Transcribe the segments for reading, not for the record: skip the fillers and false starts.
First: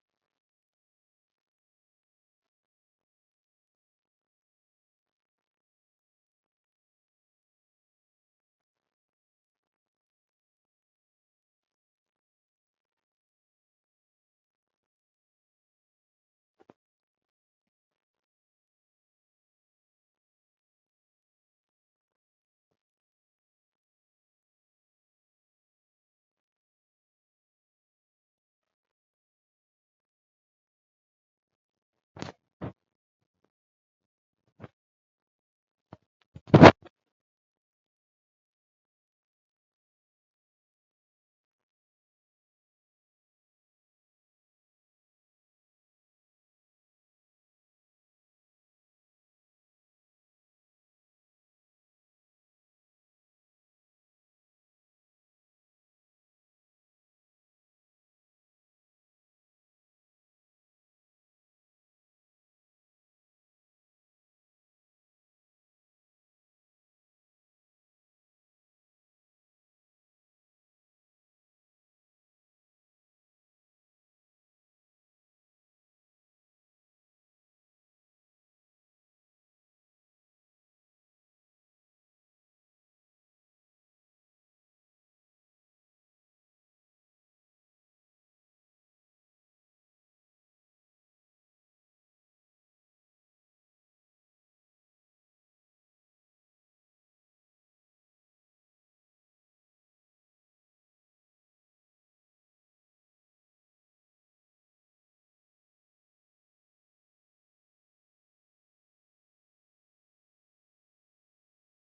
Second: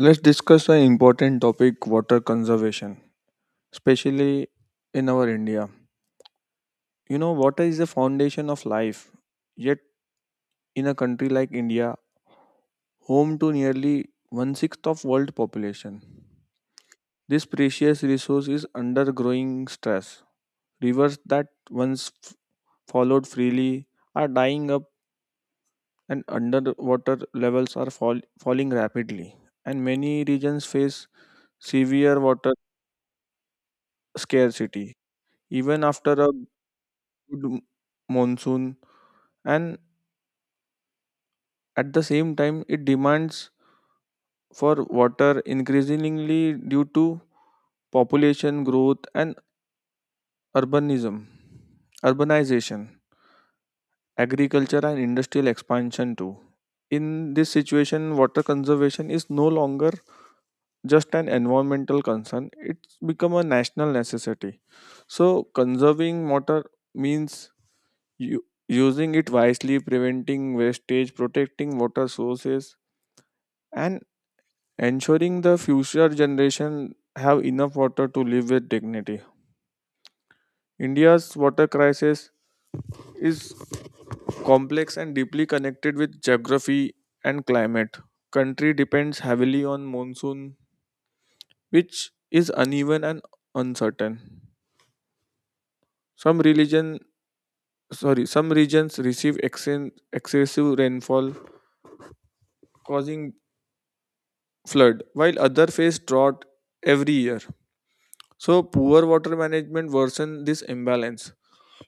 Let's discuss an important topic, water conservation, especially in our India. You know, water is the foundation of life. Yet, in a country like India, home to nearly one sixth of world population, this precious resource is under growing stress. Rivers that once followed freely are dying up, and underwater levels are falling rapidly. And many regions face severe water scarcity, even after a good monsoon. And at the same time, it demands for water increasingly due to population growth and urbanism urbanization, agriculture and industrial expansion too. In this situation, water conservation is no longer just an environmental concern, it's become a national necessity. So, conserving water means using it wisely, preventing wastage, protecting water sources, and ensuring the future generation have enough water to live with dignity. India's water crisis is complex and deeply connected with geography and climate. Country depends heavily on monsoon, which is uneven and uncertain. Some religion, some regions receive excessive rainfall causing flood, while other face drought every year. So poor water management worsen this imbalance.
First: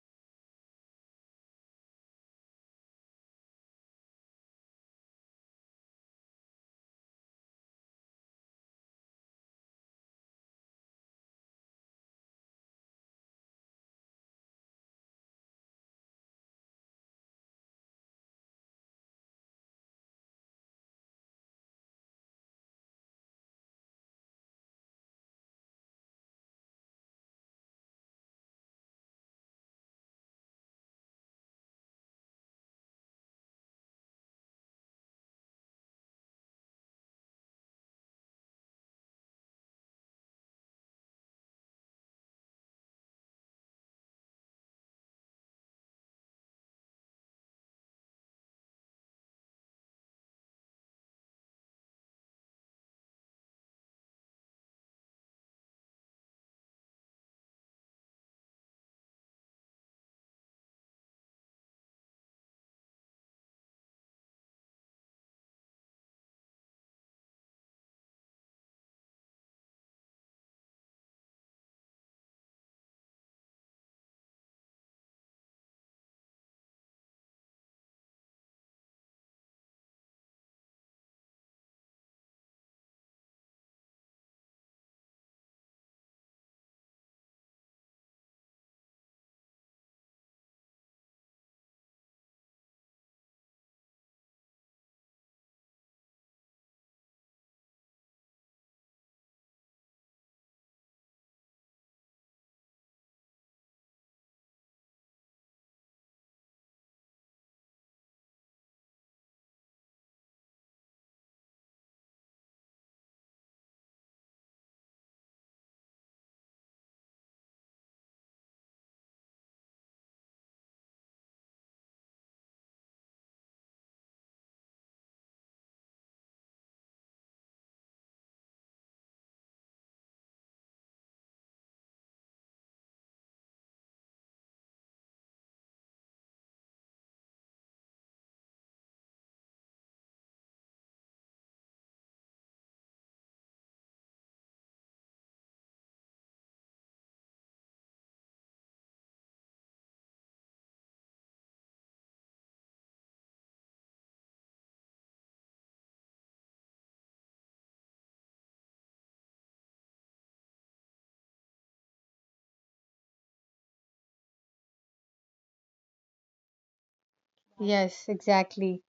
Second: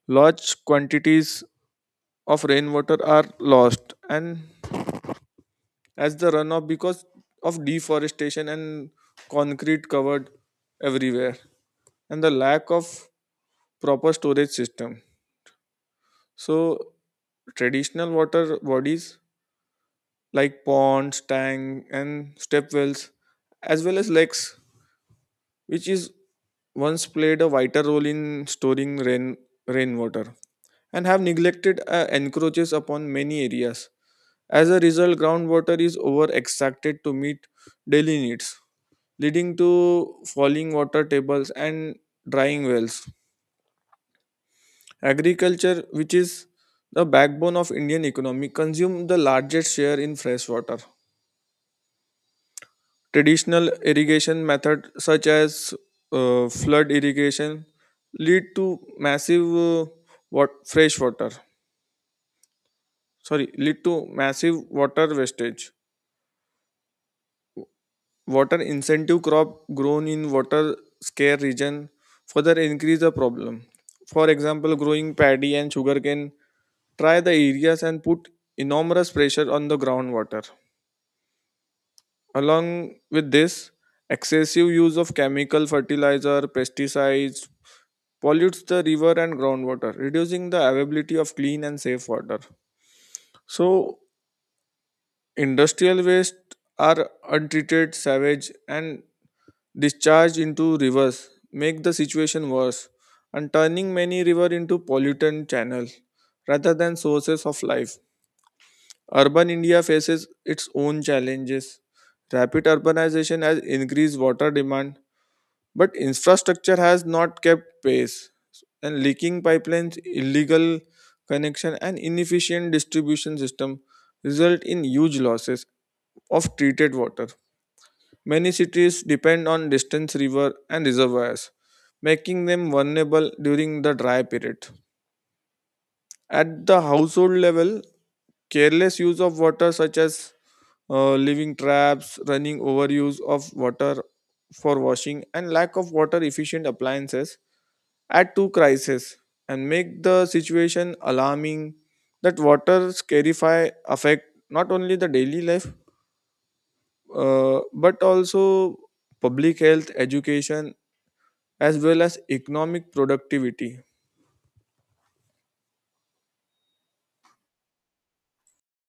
Large quantities of rainwater are lost and as the runoff because of deforestation and concrete covered everywhere and the lack of proper storage system. So traditional water bodies like ponds, tank and step wells as well as lakes, which is once played a vital role in storing rainwater, and have neglected, encroaches upon many areas. As a result, groundwater is over extracted to meet daily needs, leading to falling water tables and drying wells. Agriculture, which is the backbone of Indian economy, consumes the largest share in fresh water. Traditional irrigation methods such as flood irrigation lead to massive what fresh water sorry lead to massive water wastage. Water incentive crop grown in water scarce region further increase the problem. For example, growing paddy and sugarcane try the areas and put enormous pressure on the groundwater. Along with this, excessive use of chemical fertilizer, pesticides, pollutes the river and groundwater, reducing the availability of clean and safe water. So, industrial waste are untreated, savage, and discharged into rivers, make the situation worse, and turning many river into pollutant channels rather than sources of life. Urban India faces its own challenges. Rapid urbanization has increased water demand, but infrastructure has not kept pace, and leaking pipelines, illegal connection and inefficient distribution system result in huge losses of treated water. Many cities depend on distant river and reservoirs, making them vulnerable during the dry period. At the household level, careless use of water, such as living traps running, overuse of water for washing and lack of water efficient appliances add to crisis and make the situation alarming. That water scarcity affect not only the daily life, but also public health, education, as well as economic productivity. Yes, exactly.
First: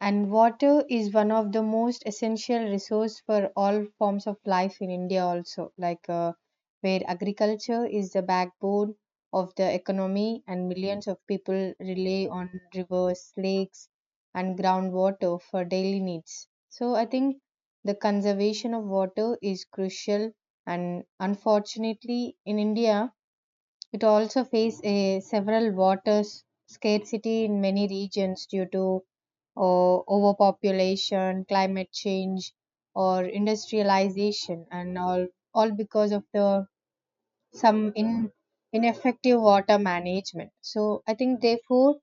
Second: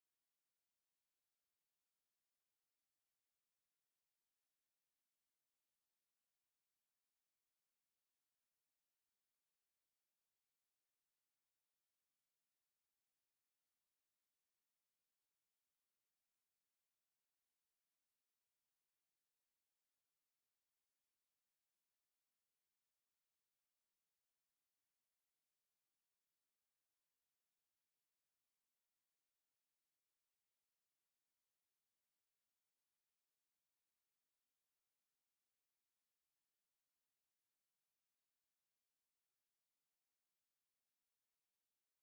And water is one of the most essential resource for all forms of life in India also, where agriculture is the backbone of the economy and millions of people rely on rivers, lakes and groundwater for daily needs. So I think the conservation of water is crucial and unfortunately in India it also faces a several water scarcity in many regions due to overpopulation, climate change, or industrialization, and all because of the some in, ineffective water management. So I think therefore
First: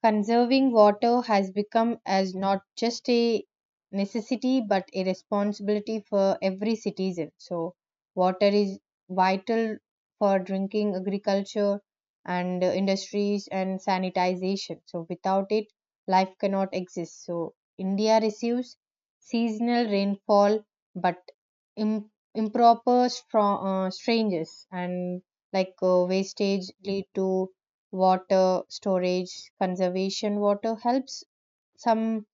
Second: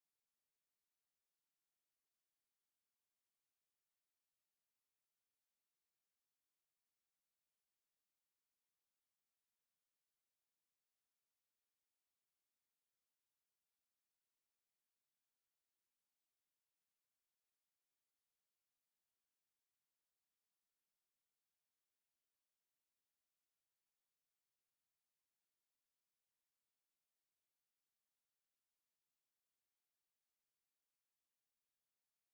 conserving water has become as not just a necessity but a responsibility for every citizen. So, water is vital for drinking, agriculture, and industries and sanitization. So, without it, life cannot exist. So, India receives seasonal rainfall but im- improper strangers and wastage lead to water storage, conservation water helps some,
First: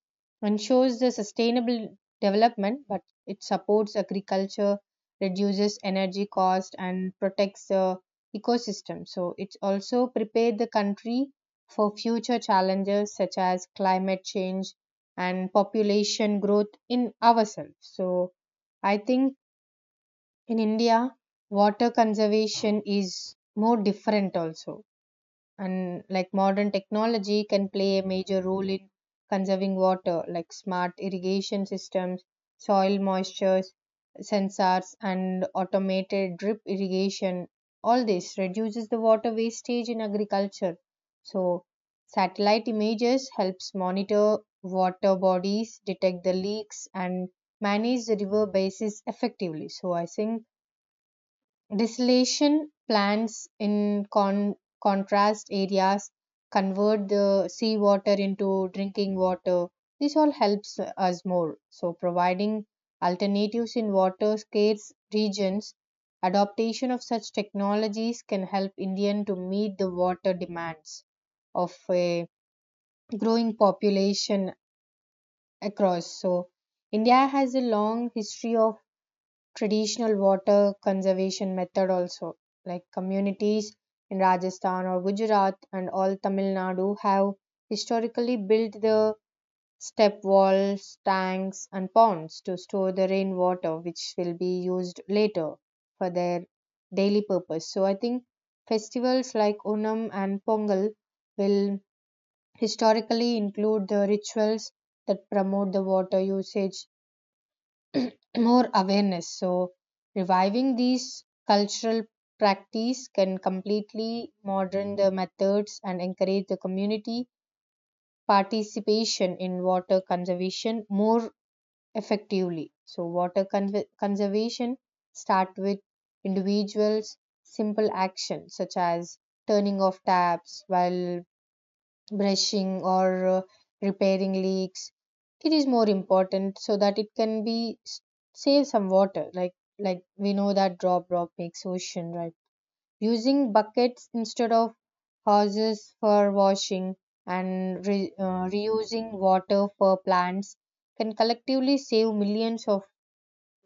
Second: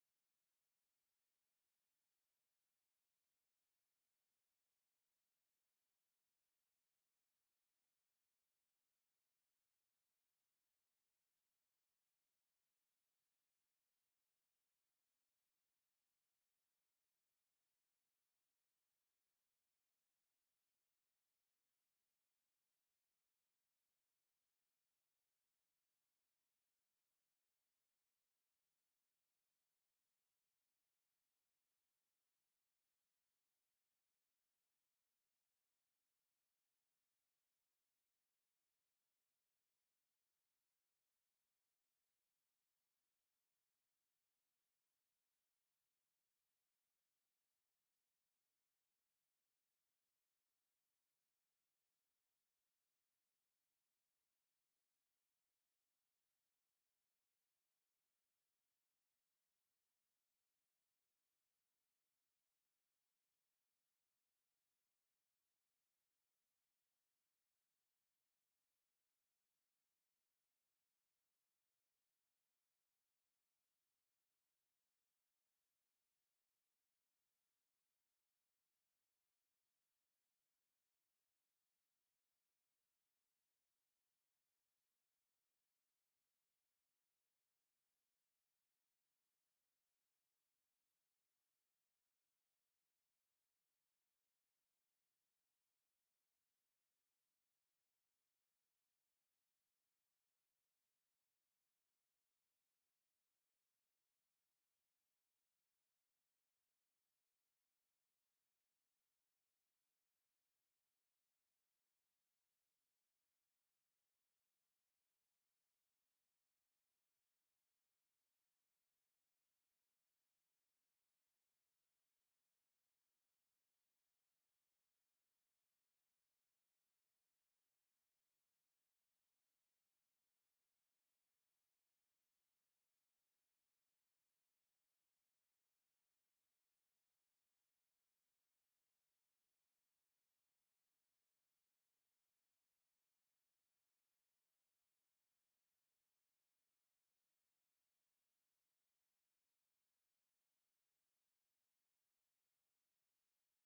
ensures the sustainable development but it supports agriculture, reduces energy cost and protects the ecosystem. So it's also prepared the country for future challenges such as climate change and population growth in ourselves. So I think in India water conservation is more different also, and like modern technology can play a major role in conserving water like smart irrigation systems, soil moisture sensors and automated drip irrigation. All this reduces the water wastage in agriculture. So satellite images helps monitor water bodies, detect the leaks and manage the river bases effectively. So I think distillation plants, in contrast areas, convert the seawater into drinking water. This all helps us more. So, providing alternatives in water scarce regions, adaptation of such technologies can help Indian to meet the water demands of a growing population across. So, India has a long history of traditional water conservation method also, like communities in Rajasthan or Gujarat and all Tamil Nadu have historically built the step walls, tanks and ponds to store the rainwater which will be used later for their daily purpose. So I think festivals like Onam and Pongal will historically include the rituals that promote the water usage, more awareness. So reviving these cultural practice can completely modern the methods and encourage the community participation in water conservation more effectively. So water conservation start with individuals. Simple actions such as turning off taps while brushing or repairing leaks it is more important, so that it can be save some water. Like we know that drop drop makes ocean, right? Using buckets instead of hoses for washing and reusing water for plants can collectively save millions of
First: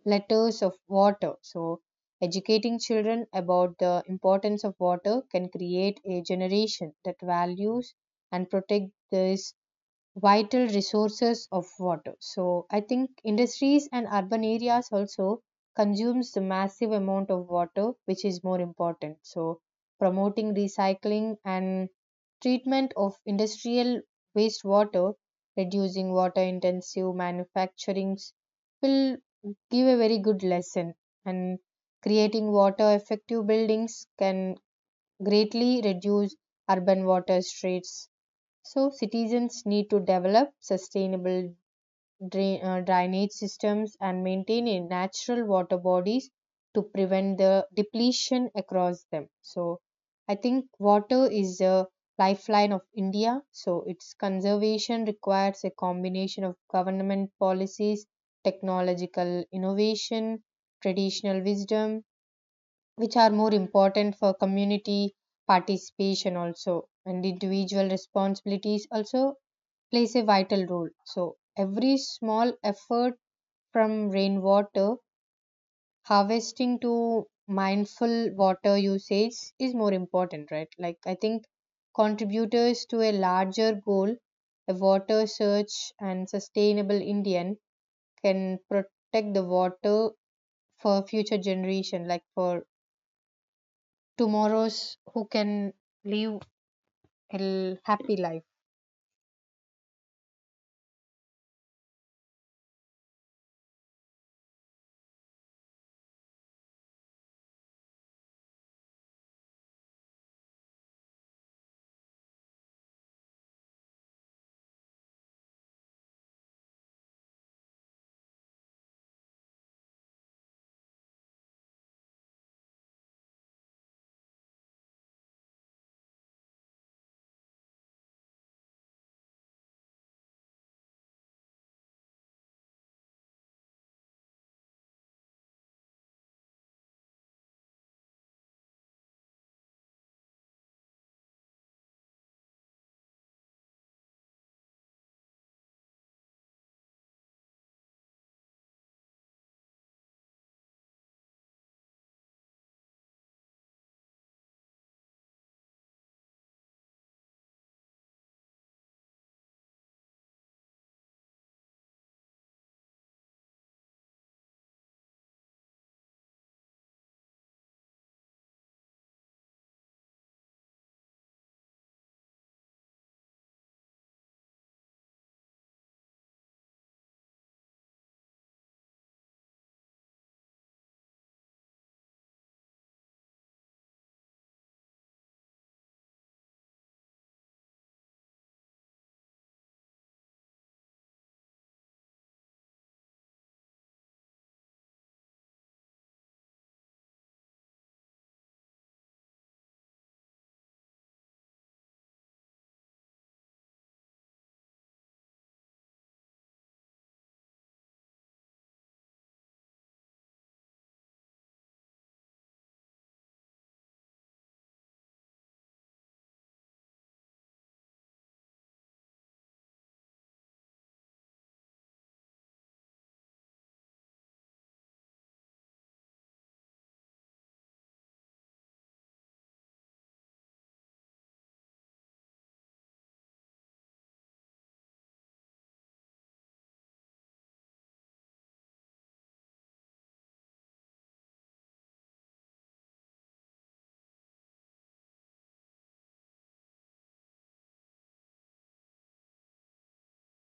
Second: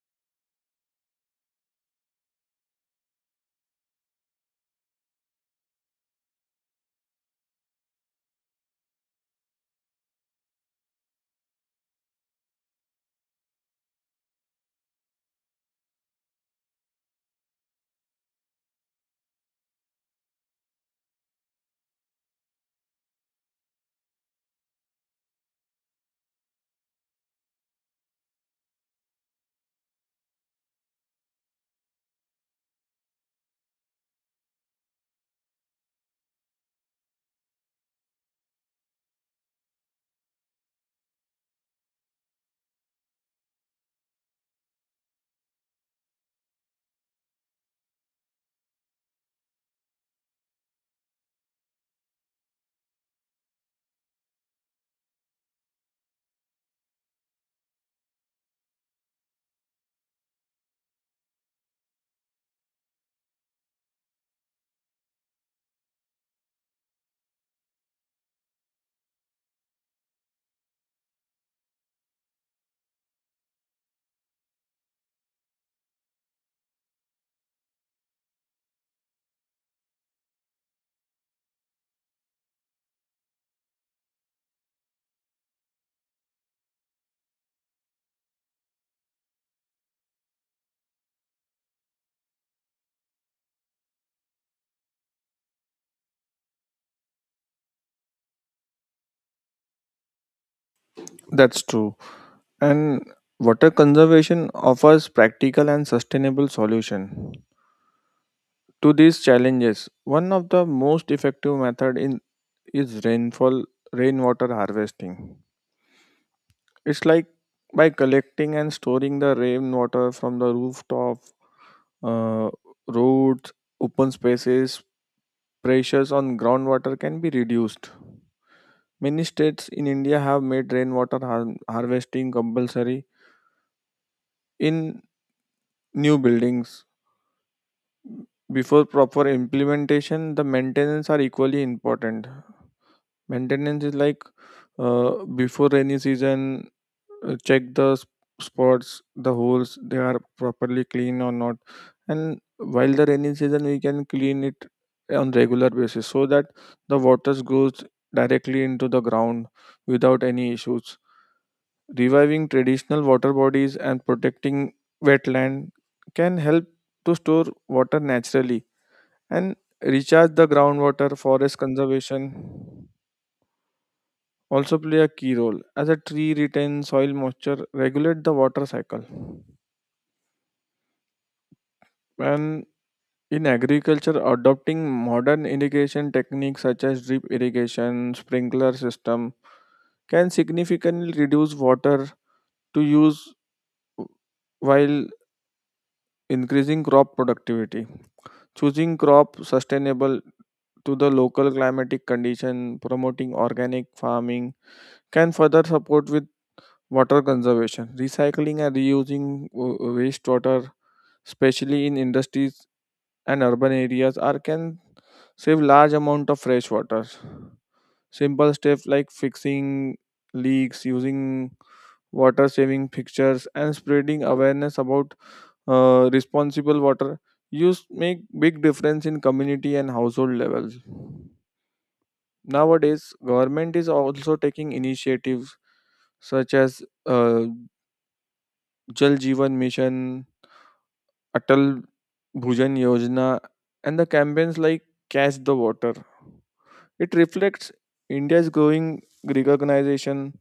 letters of water. So, educating children about the importance of water can create a generation that values and protect this vital resources of water. So I think industries and urban areas also consumes the massive amount of water which is more important. So promoting recycling and treatment of industrial wastewater, reducing water intensive manufacturings will give a very good lesson, and creating water effective buildings can greatly reduce urban water streets. So, citizens need to develop sustainable drainage systems and maintain a natural water bodies to prevent the depletion across them. So, I think water is a lifeline of India. So, its conservation requires a combination of government policies, technological innovation, traditional wisdom, which are more important for community participation also, and individual responsibilities also plays a vital role. So, every small effort from rainwater harvesting to mindful water usage is more important, right? Like, I think contributors to a larger goal, a water search and sustainable Indian can protect the water for future generation, like for tomorrow's who can live a happy life. That's true. And water conservation offers practical and sustainable solution to these challenges. One of the most effective method in is rainfall rainwater harvesting. It's like by collecting and storing the rainwater from the rooftop, uh, roads, open spaces, pressures on groundwater can be reduced. Many states in India have made harvesting compulsory in new buildings. Before proper implementation, the maintenance are equally important. Maintenance is like, before rainy season, check the spots, the holes, they are properly clean or not, and while the rainy season we can clean it on regular basis so that the waters goes directly into the ground without any issues. Reviving traditional water bodies and protecting wetland can help to store water naturally and recharge the groundwater. Forest conservation also play a key role, as a tree retains soil moisture, regulate the water cycle. And in agriculture, adopting modern irrigation techniques such as drip irrigation, sprinkler system can significantly reduce water to use while increasing crop productivity. Choosing crop sustainable to the local climatic condition, promoting organic farming can further support with water conservation. Recycling and reusing wastewater, especially in industries and urban areas are can save large amount of fresh water. Simple steps like fixing leaks, using water saving fixtures, and spreading awareness about responsible water use make big difference in community and household levels. Nowadays, government is also taking initiatives such as, Jal Jeevan Mission, Atal Bhujan Yojana, and the campaigns like Catch the Water. It reflects India's growing recognition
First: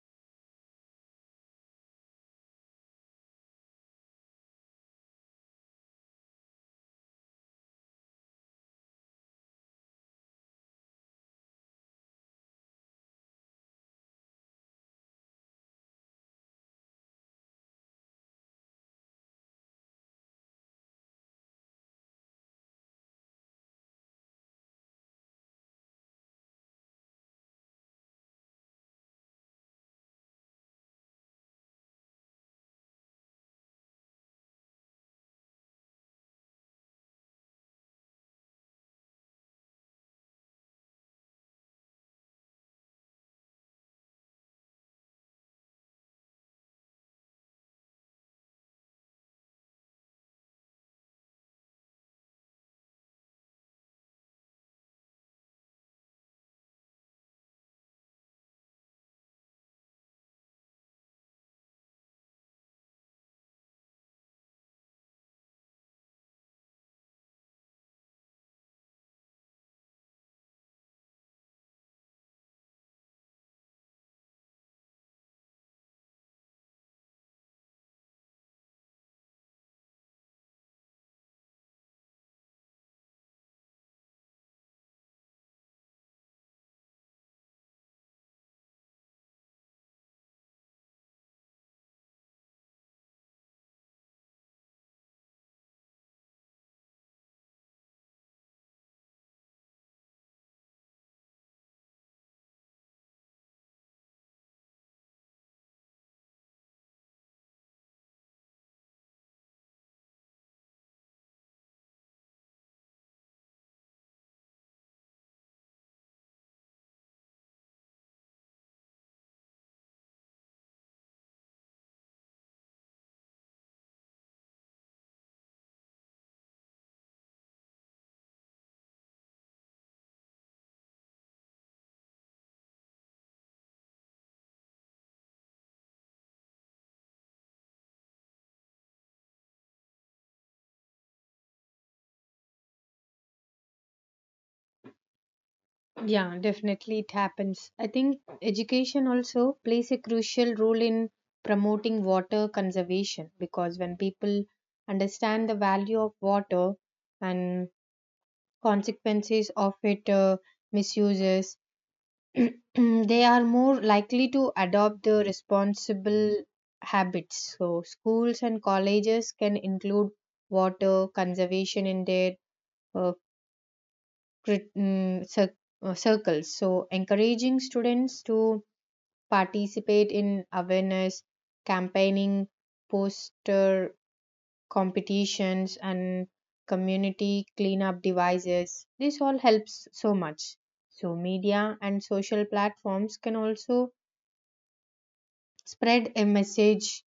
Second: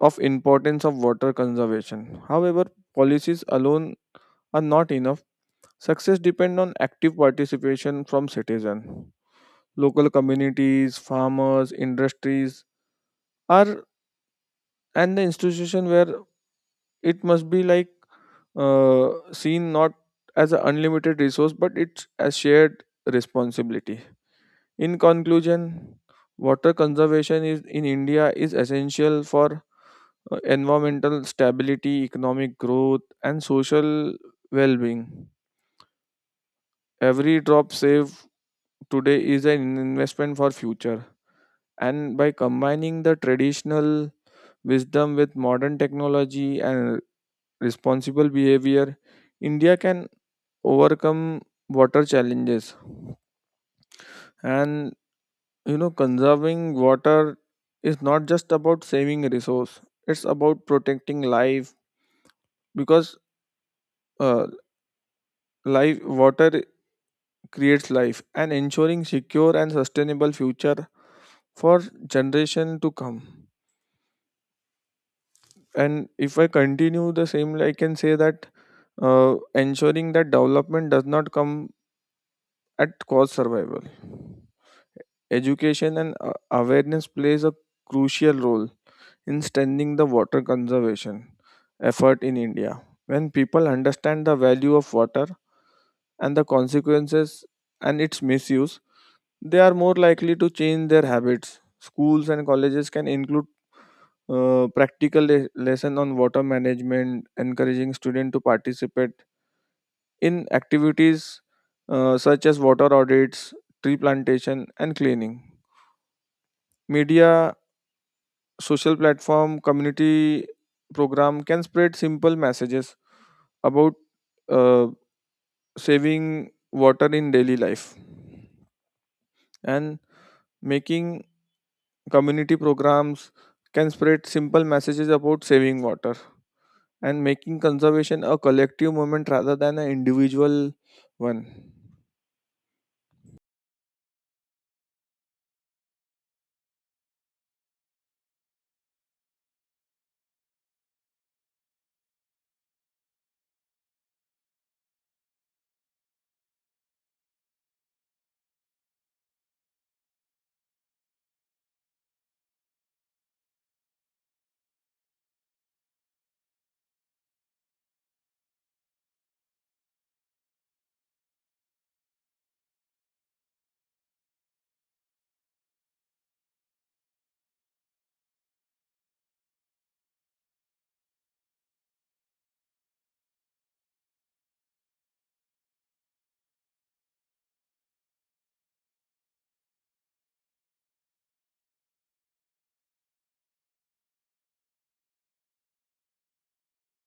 of importance of water conservation. However, policies alone are not enough. Success depends on active participation from citizens. Local communities, farmers, industries are and the institution where it must be like, seen not as an unlimited resource but it's a shared responsibility. In conclusion, water conservation is in India is essential for environmental stability, economic growth, and social well-being. Every drop saved today is an investment for future. And by combining the traditional wisdom with modern technology and responsible behavior, India can overcome water challenges. And you know, conserving water is not just about saving a resource, it's about protecting life, because uh, life water creates life and ensuring secure and sustainable future for generation to come. And if I continue the same, I can say that ensuring that development does not come at cost survival. Education and awareness plays a crucial role in strengthening the water conservation effort in India. When people understand the value of water and the consequences and its misuse, they are more likely to change their habits. Schools and colleges can include practical lesson on water management, encouraging students to participate in activities such as water audits, tree plantation, and cleaning. Media, social platform, community program can spread simple messages about uh, saving water in daily life, and making community programs can spread simple messages about saving water and making conservation a collective movement rather than an individual one. Yeah, definitely it happens. I think education also plays a crucial role in promoting water conservation because when people understand the value of water and consequences of it misuses, they are more likely to adopt the responsible habits. So schools and colleges can include water conservation in their uh, crit- mm, cir- circles. So, encouraging students to participate in awareness, campaigning, poster competitions, and community cleanup devices. This all helps so much. So, media and social platforms can also spread a message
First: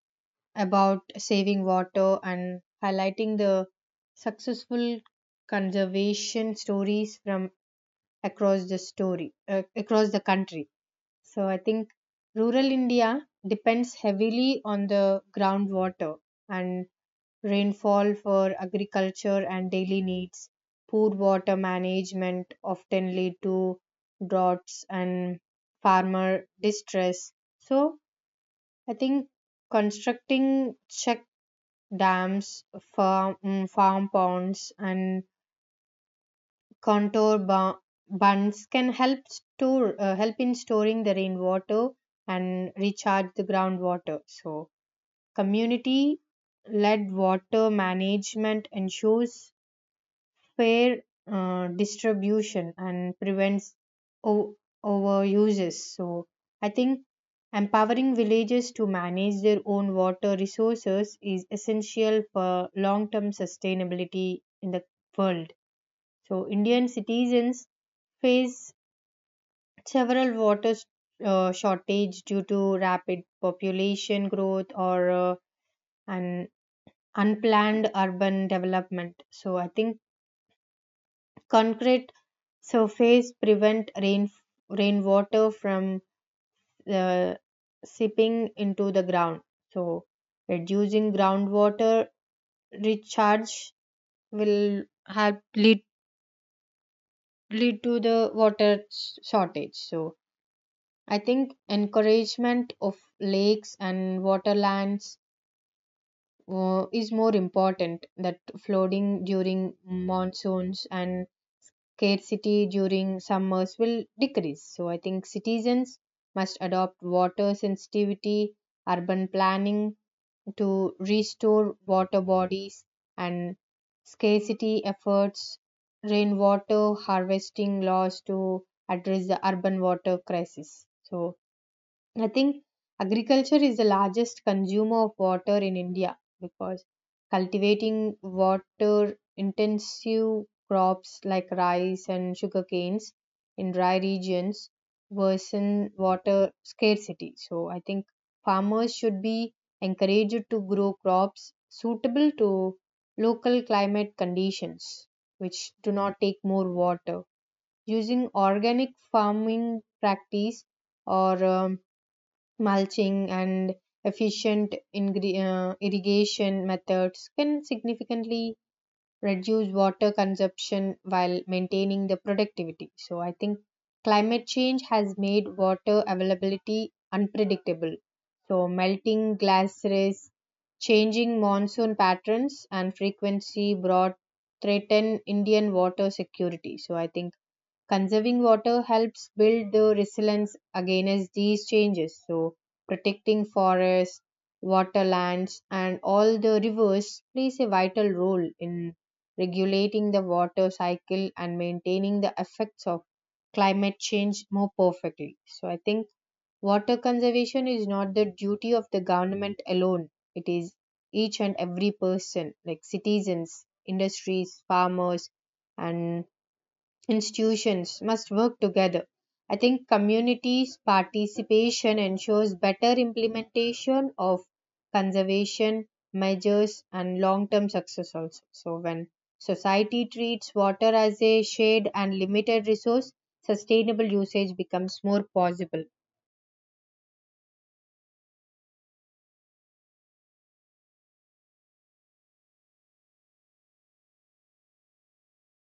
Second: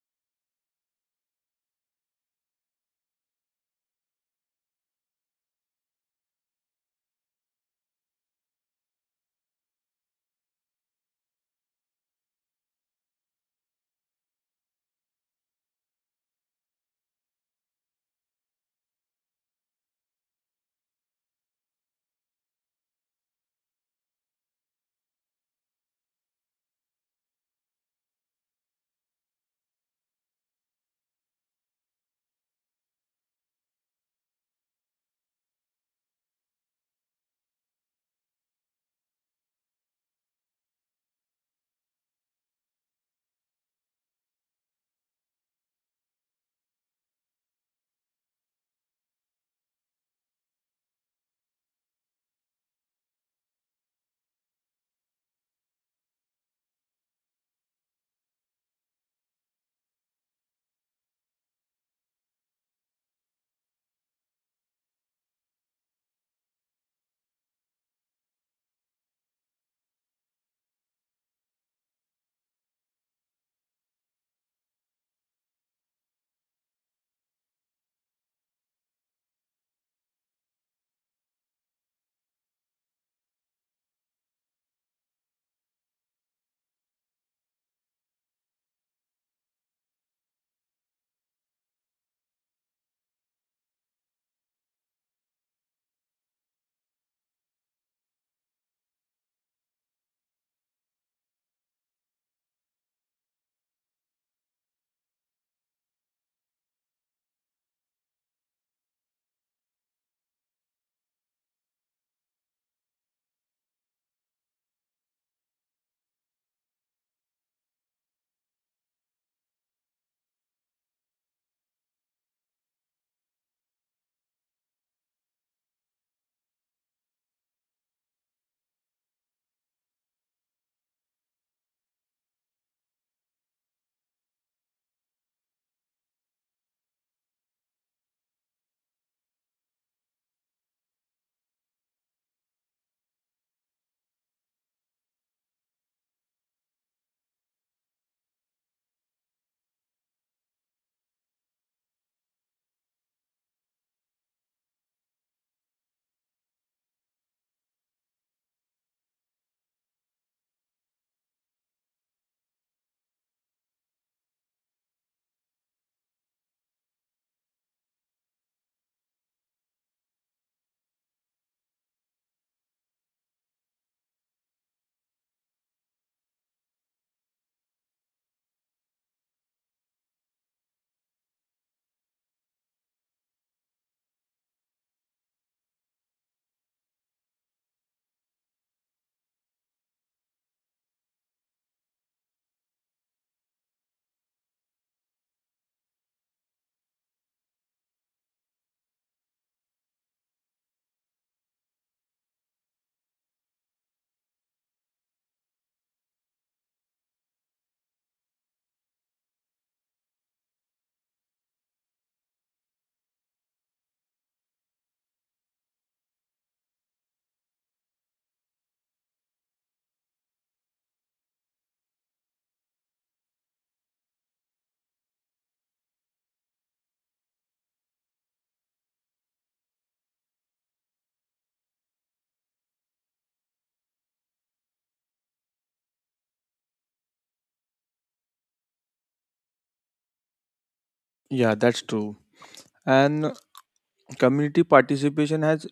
about saving water and highlighting the successful conservation stories from across the country. So I think rural India depends heavily on the groundwater and rainfall for agriculture and daily needs. Poor water management often lead to droughts and farmer distress. So I think constructing check dams, farm ponds and contour bu- buns can help store help in storing the rainwater and recharge the groundwater. So community led water management ensures fair distribution and prevents o- overuses. So I think empowering villages to manage their own water resources is essential for long term sustainability in the world. So Indian citizens face several water shortage due to rapid population growth or uh, an unplanned urban development. So I think concrete surface prevent rainwater from uh, seeping into the ground, so reducing groundwater recharge will help lead lead to the water shortage. So I think encouragement of lakes and waterlands is more important, that flooding during monsoons and scarcity during summers will decrease. So I think citizens must adopt water sensitivity, urban planning to restore water bodies and scarcity efforts, rainwater harvesting laws to address the urban water crisis. So I think agriculture is the largest consumer of water in India because cultivating water intensive crops like rice and sugar canes in dry regions worsen water scarcity. So I think farmers should be encouraged to grow crops suitable to local climate conditions which do not take more water. Using organic farming practice or mulching and efficient irrigation methods can significantly reduce water consumption while maintaining the productivity. So I think climate change has made water availability unpredictable. So melting glaciers, changing monsoon patterns and frequency brought threaten Indian water security. So I think conserving water helps build the resilience against these changes. So, protecting forests, waterlands, and all the rivers plays a vital role in regulating the water cycle and maintaining the effects of climate change more perfectly. So, I think water conservation is not the duty of the government alone, it is each and every person, like citizens, industries, farmers, and institutions must work together. I think communities' participation ensures better implementation of conservation measures and long term success also. So, when society treats water as a shared and limited resource, sustainable usage becomes more possible. Yeah, that's true. And community participation has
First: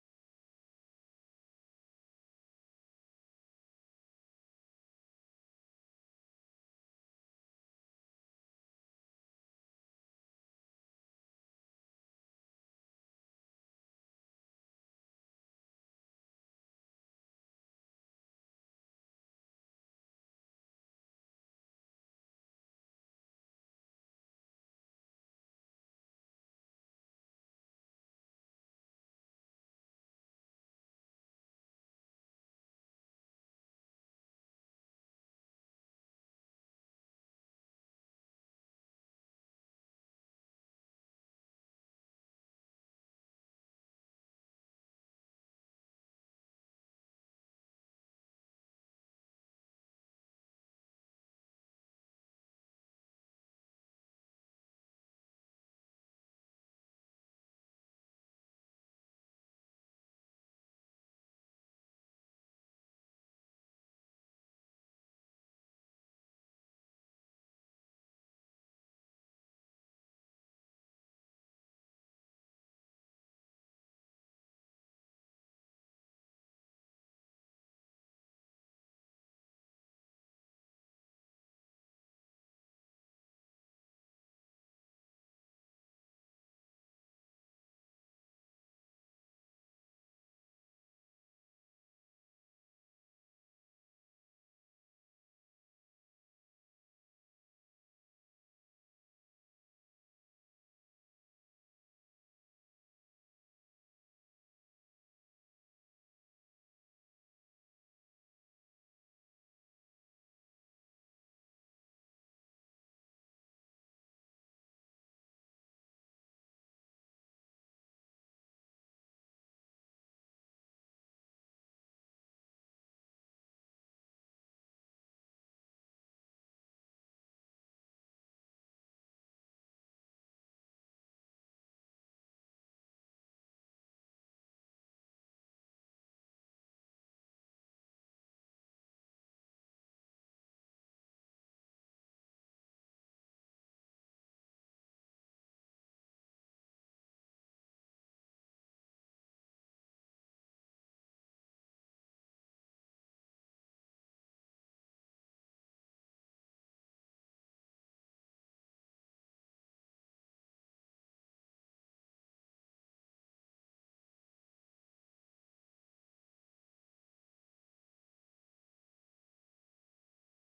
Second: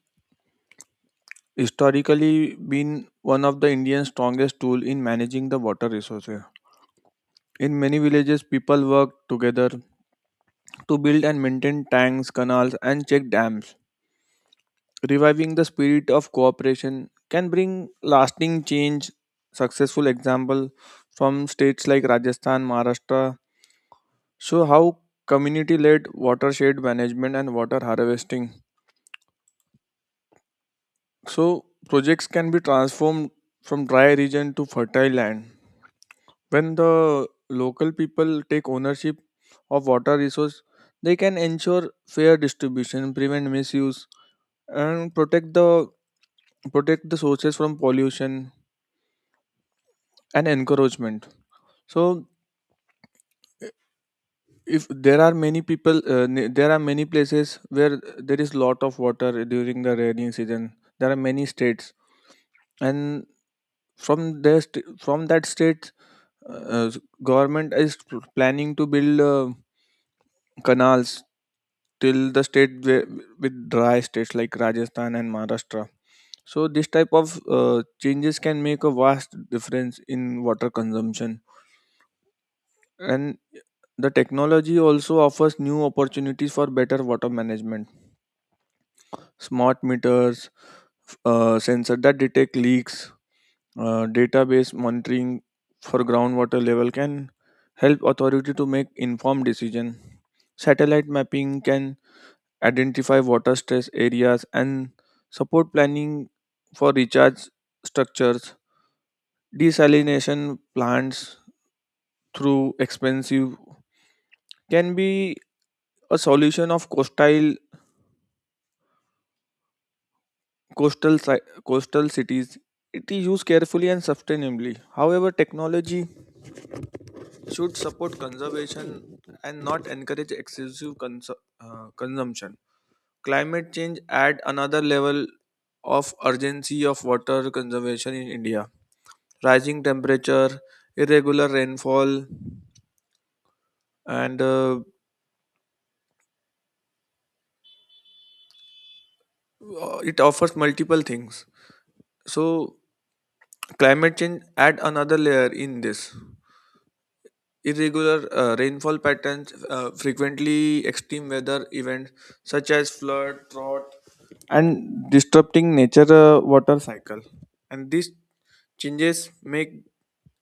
historically been one of the Indian strongest tool in managing the water resources. In many villages, people work together to build and maintain tanks, canals, and check dams. Reviving the spirit of cooperation can bring lasting change. Successful example from states like Rajasthan, Maharashtra show how community-led watershed management and water harvesting. So projects can be transformed from dry region to fertile land. When the local people take ownership of water resource, they can ensure fair distribution, prevent misuse, and protect the sources from pollution and encouragement. So, if there are many people, there are many places where there is lot of water during the rainy season. There are many states, and from there, uh, government is planning to build canals till the with dry states like Rajasthan and Maharashtra. So this type of changes can make a vast difference in water consumption. And the technology also offers new opportunities for better water management. Smart meters, sensors that detect leaks, database monitoring for groundwater level can help authority to make informed decision. Satellite mapping can identify water stress areas, and support planning for recharge structures. Desalination plants through expensive can be a solution of coastal cities. It is used carefully and sustainably. However, technology should support conservation and not encourage excessive consumption. Climate change add another level of urgency of water conservation in India. Rising temperature, irregular rainfall, and it offers multiple things. So climate change add another layer in this. Irregular rainfall patterns, frequently extreme weather events such as flood, drought, and disrupting nature water cycle. And these changes make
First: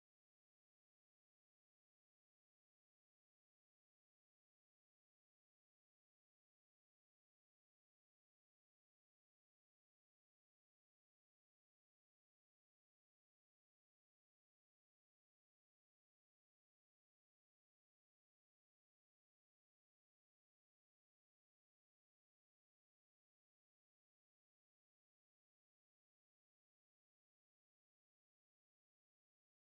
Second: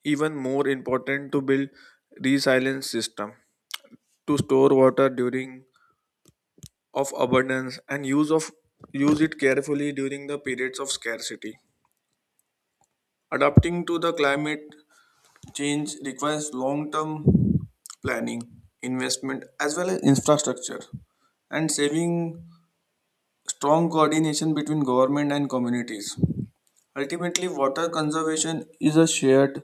even more important to build resilience system to store water during of abundance and use it carefully during the periods of scarcity. Adapting to the climate change requires long-term planning, investment as well as infrastructure and saving strong coordination between government and communities. Ultimately, water conservation is a shared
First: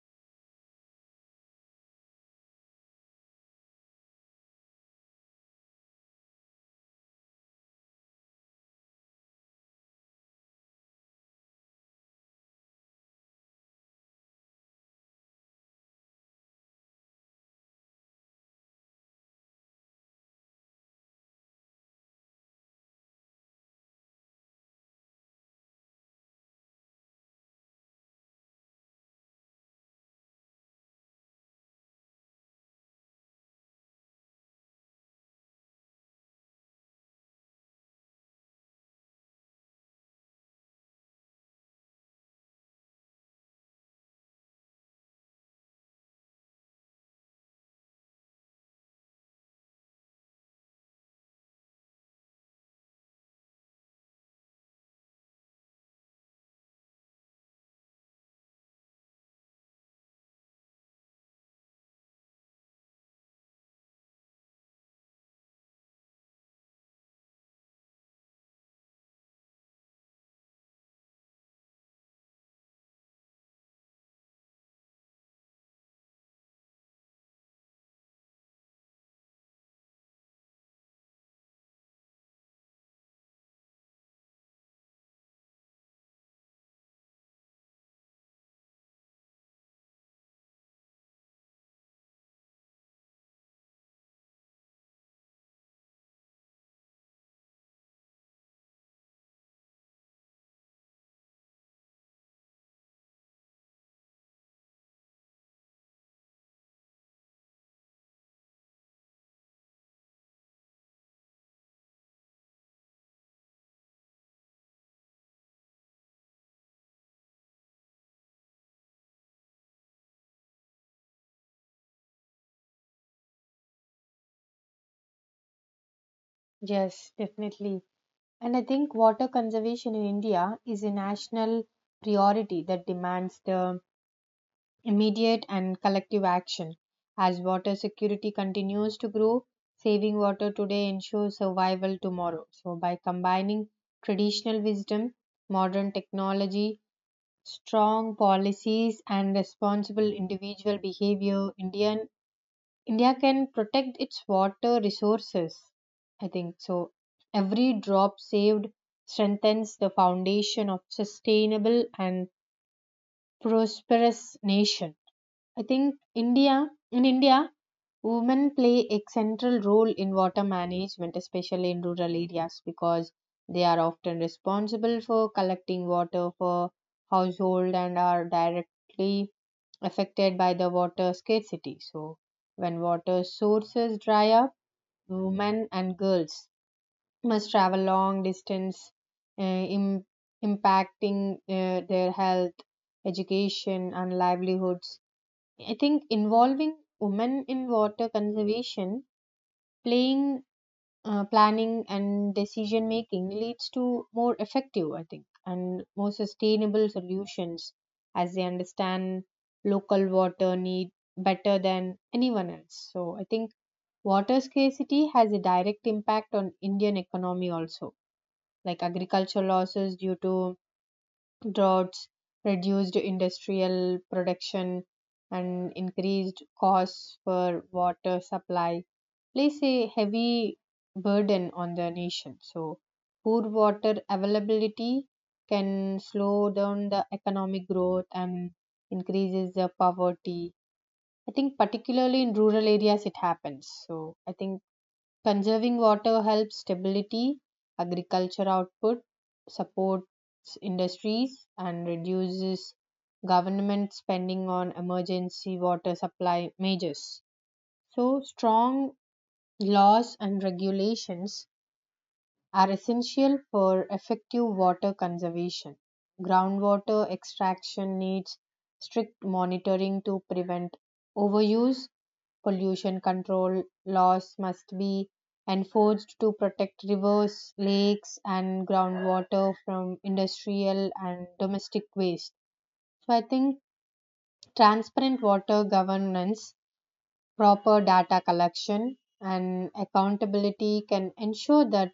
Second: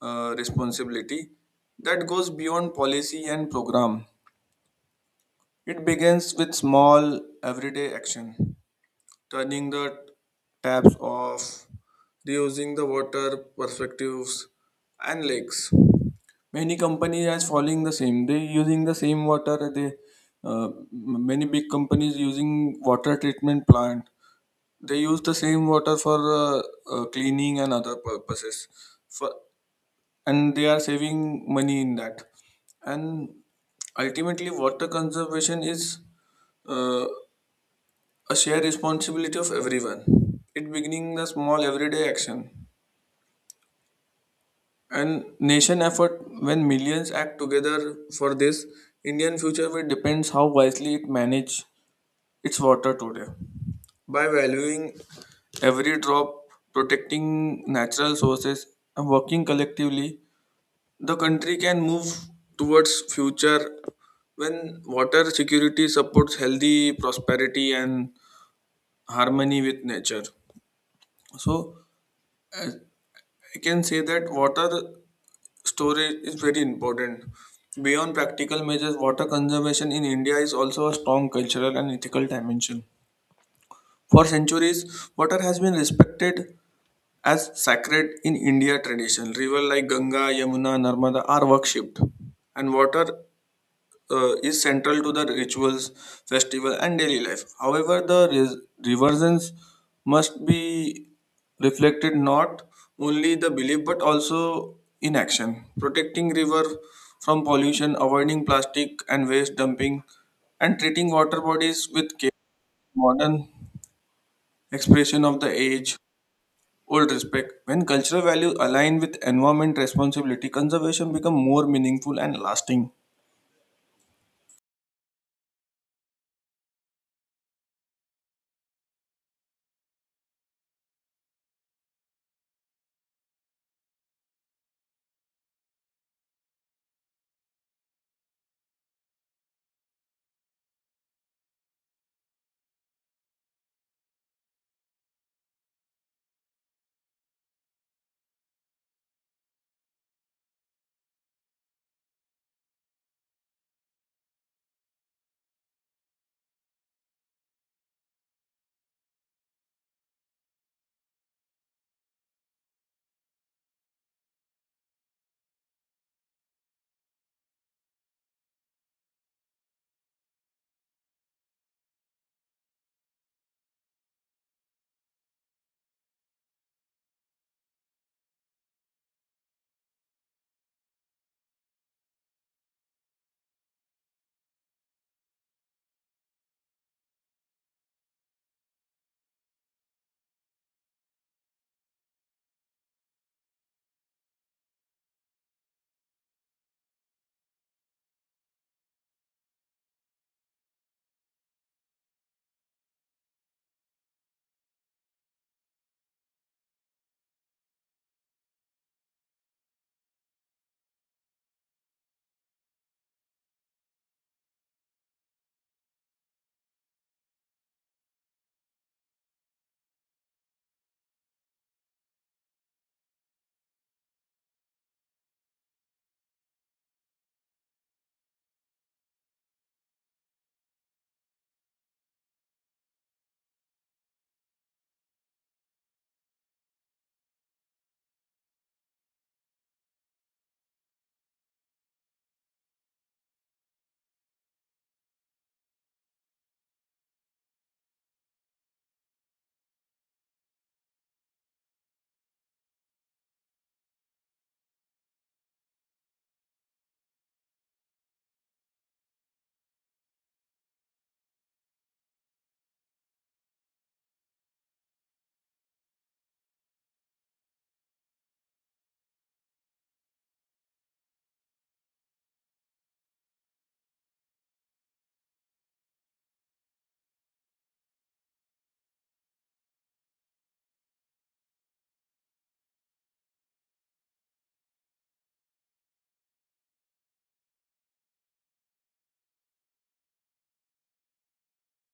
responsibility that goes beyond policy and program. It begins with small everyday action, turning the taps off, reusing the water perspectives and lakes. Many companies are following the same. They using the same water. They uh, many big companies using water treatment plant. They use the same water for cleaning and other purposes. For and they are saving money in that. And ultimately, water conservation is uh, a shared responsibility of everyone. It beginning the small everyday action and nation effort when millions act together for this. Indian future will depends how wisely it manage its water today. By valuing every drop, protecting natural sources and working collectively, the country can move towards future when water security supports healthy prosperity and harmony with nature. So I can say that water storage is very important. Beyond practical measures, water conservation in India is also a strong cultural and ethical dimension. For centuries, water has been respected as sacred in India tradition. Rivers like Ganga, Yamuna, Narmada are worshipped, and water is central to the rituals, festival, and daily life. However, the reversions must be reflected not only the belief but also in action. Protecting river from pollution, avoiding plastic and waste dumping, and treating water bodies with care. Modern expression of the age old respect. When cultural values align with environment responsibility, conservation become more meaningful and lasting. Yes, definitely. And I think water conservation in India is a national priority that demands the immediate and collective action. As water security continues to grow, saving water today ensures survival tomorrow. So, by combining traditional wisdom, modern technology, strong policies, and responsible individual behavior, Indian, India can protect its water resources. I think so. Every drop saved strengthens the foundation of sustainable and prosperous nation. I think India, in India, women play a central role in water management, especially in rural areas, because they are often responsible for collecting water for household and are directly affected by the water scarcity. So, when water sources dry up, women and girls must travel long distance, uh, im- impacting their health, education, and livelihoods. I think involving women in water conservation, playing, planning, and decision making leads to more effective, I think, and more sustainable solutions, as they understand local water need better than anyone else. So I think water scarcity has a direct impact on Indian economy also, like agricultural losses due to droughts, reduced industrial production, and increased costs for water supply place a heavy burden on the nation. So, poor water availability can slow down the economic growth and increases the poverty. I think particularly in rural areas it happens. So I think conserving water helps stability, agriculture output, supports industries, and reduces government spending on emergency water supply measures. So, strong laws and regulations are essential for effective water conservation. Groundwater extraction needs strict monitoring to prevent overuse. Pollution control laws must be enforced to protect rivers, lakes, and groundwater from industrial and domestic waste. So, I think transparent water governance, proper data collection, and accountability can ensure that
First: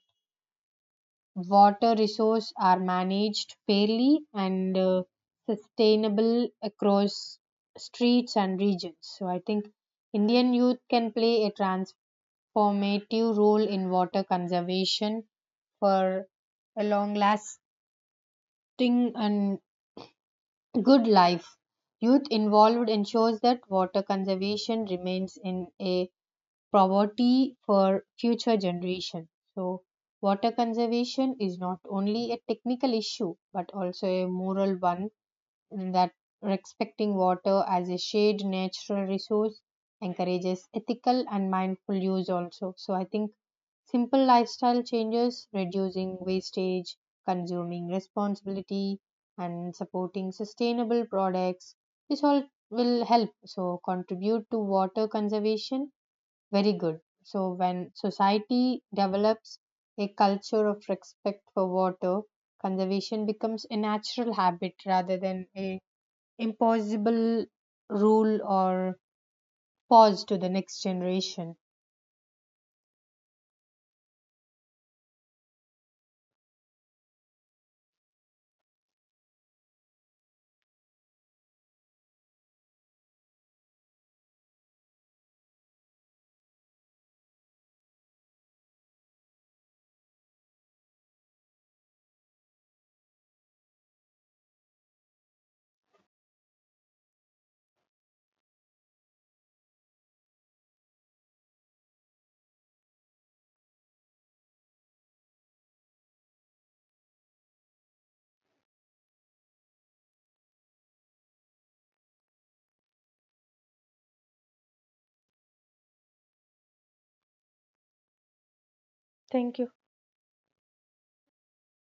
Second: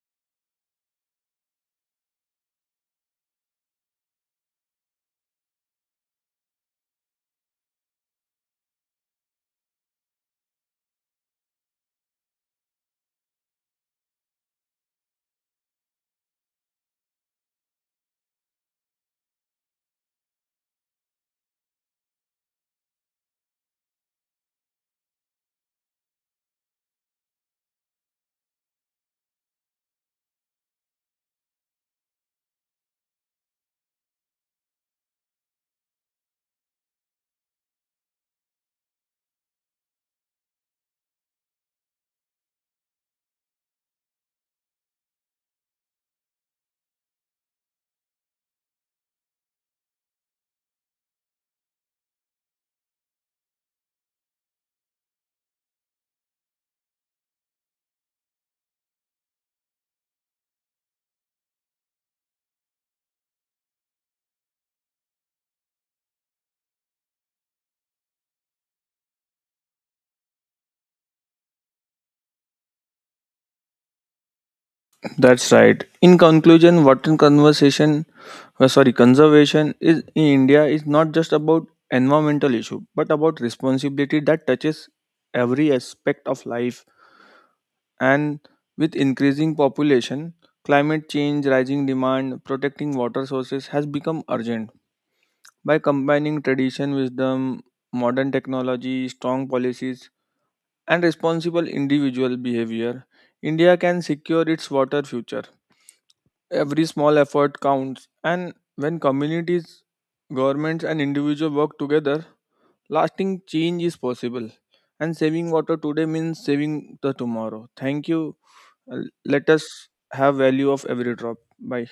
water resources are managed fairly and sustainable across streets and regions. So I think Indian youth can play a transformative role in water conservation for a long lasting and good life. Youth involved ensures that water conservation remains in a poverty for future generation. So, water conservation is not only a technical issue but also a moral one, in that respecting water as a shared natural resource encourages ethical and mindful use also. So, I think simple lifestyle changes, reducing wastage, consuming responsibility, and supporting sustainable products, this all will help so contribute to water conservation very good. So, when society develops a culture of respect for water, conservation becomes a natural habit rather than a impossible rule or pause to the next generation. That's right. In conclusion, conservation is in India is not just about environmental issue, but about responsibility that touches every aspect of life. And with increasing population, climate change, rising demand, protecting water sources has become urgent. By combining tradition, wisdom, modern technology, strong policies, and responsible individual behavior, India can secure its water future. Every small effort counts, and when communities, governments, and individuals work together, lasting change is possible. And saving water today means saving the tomorrow. Thank you. Uh, Let Thank you. us have value of every drop. Bye.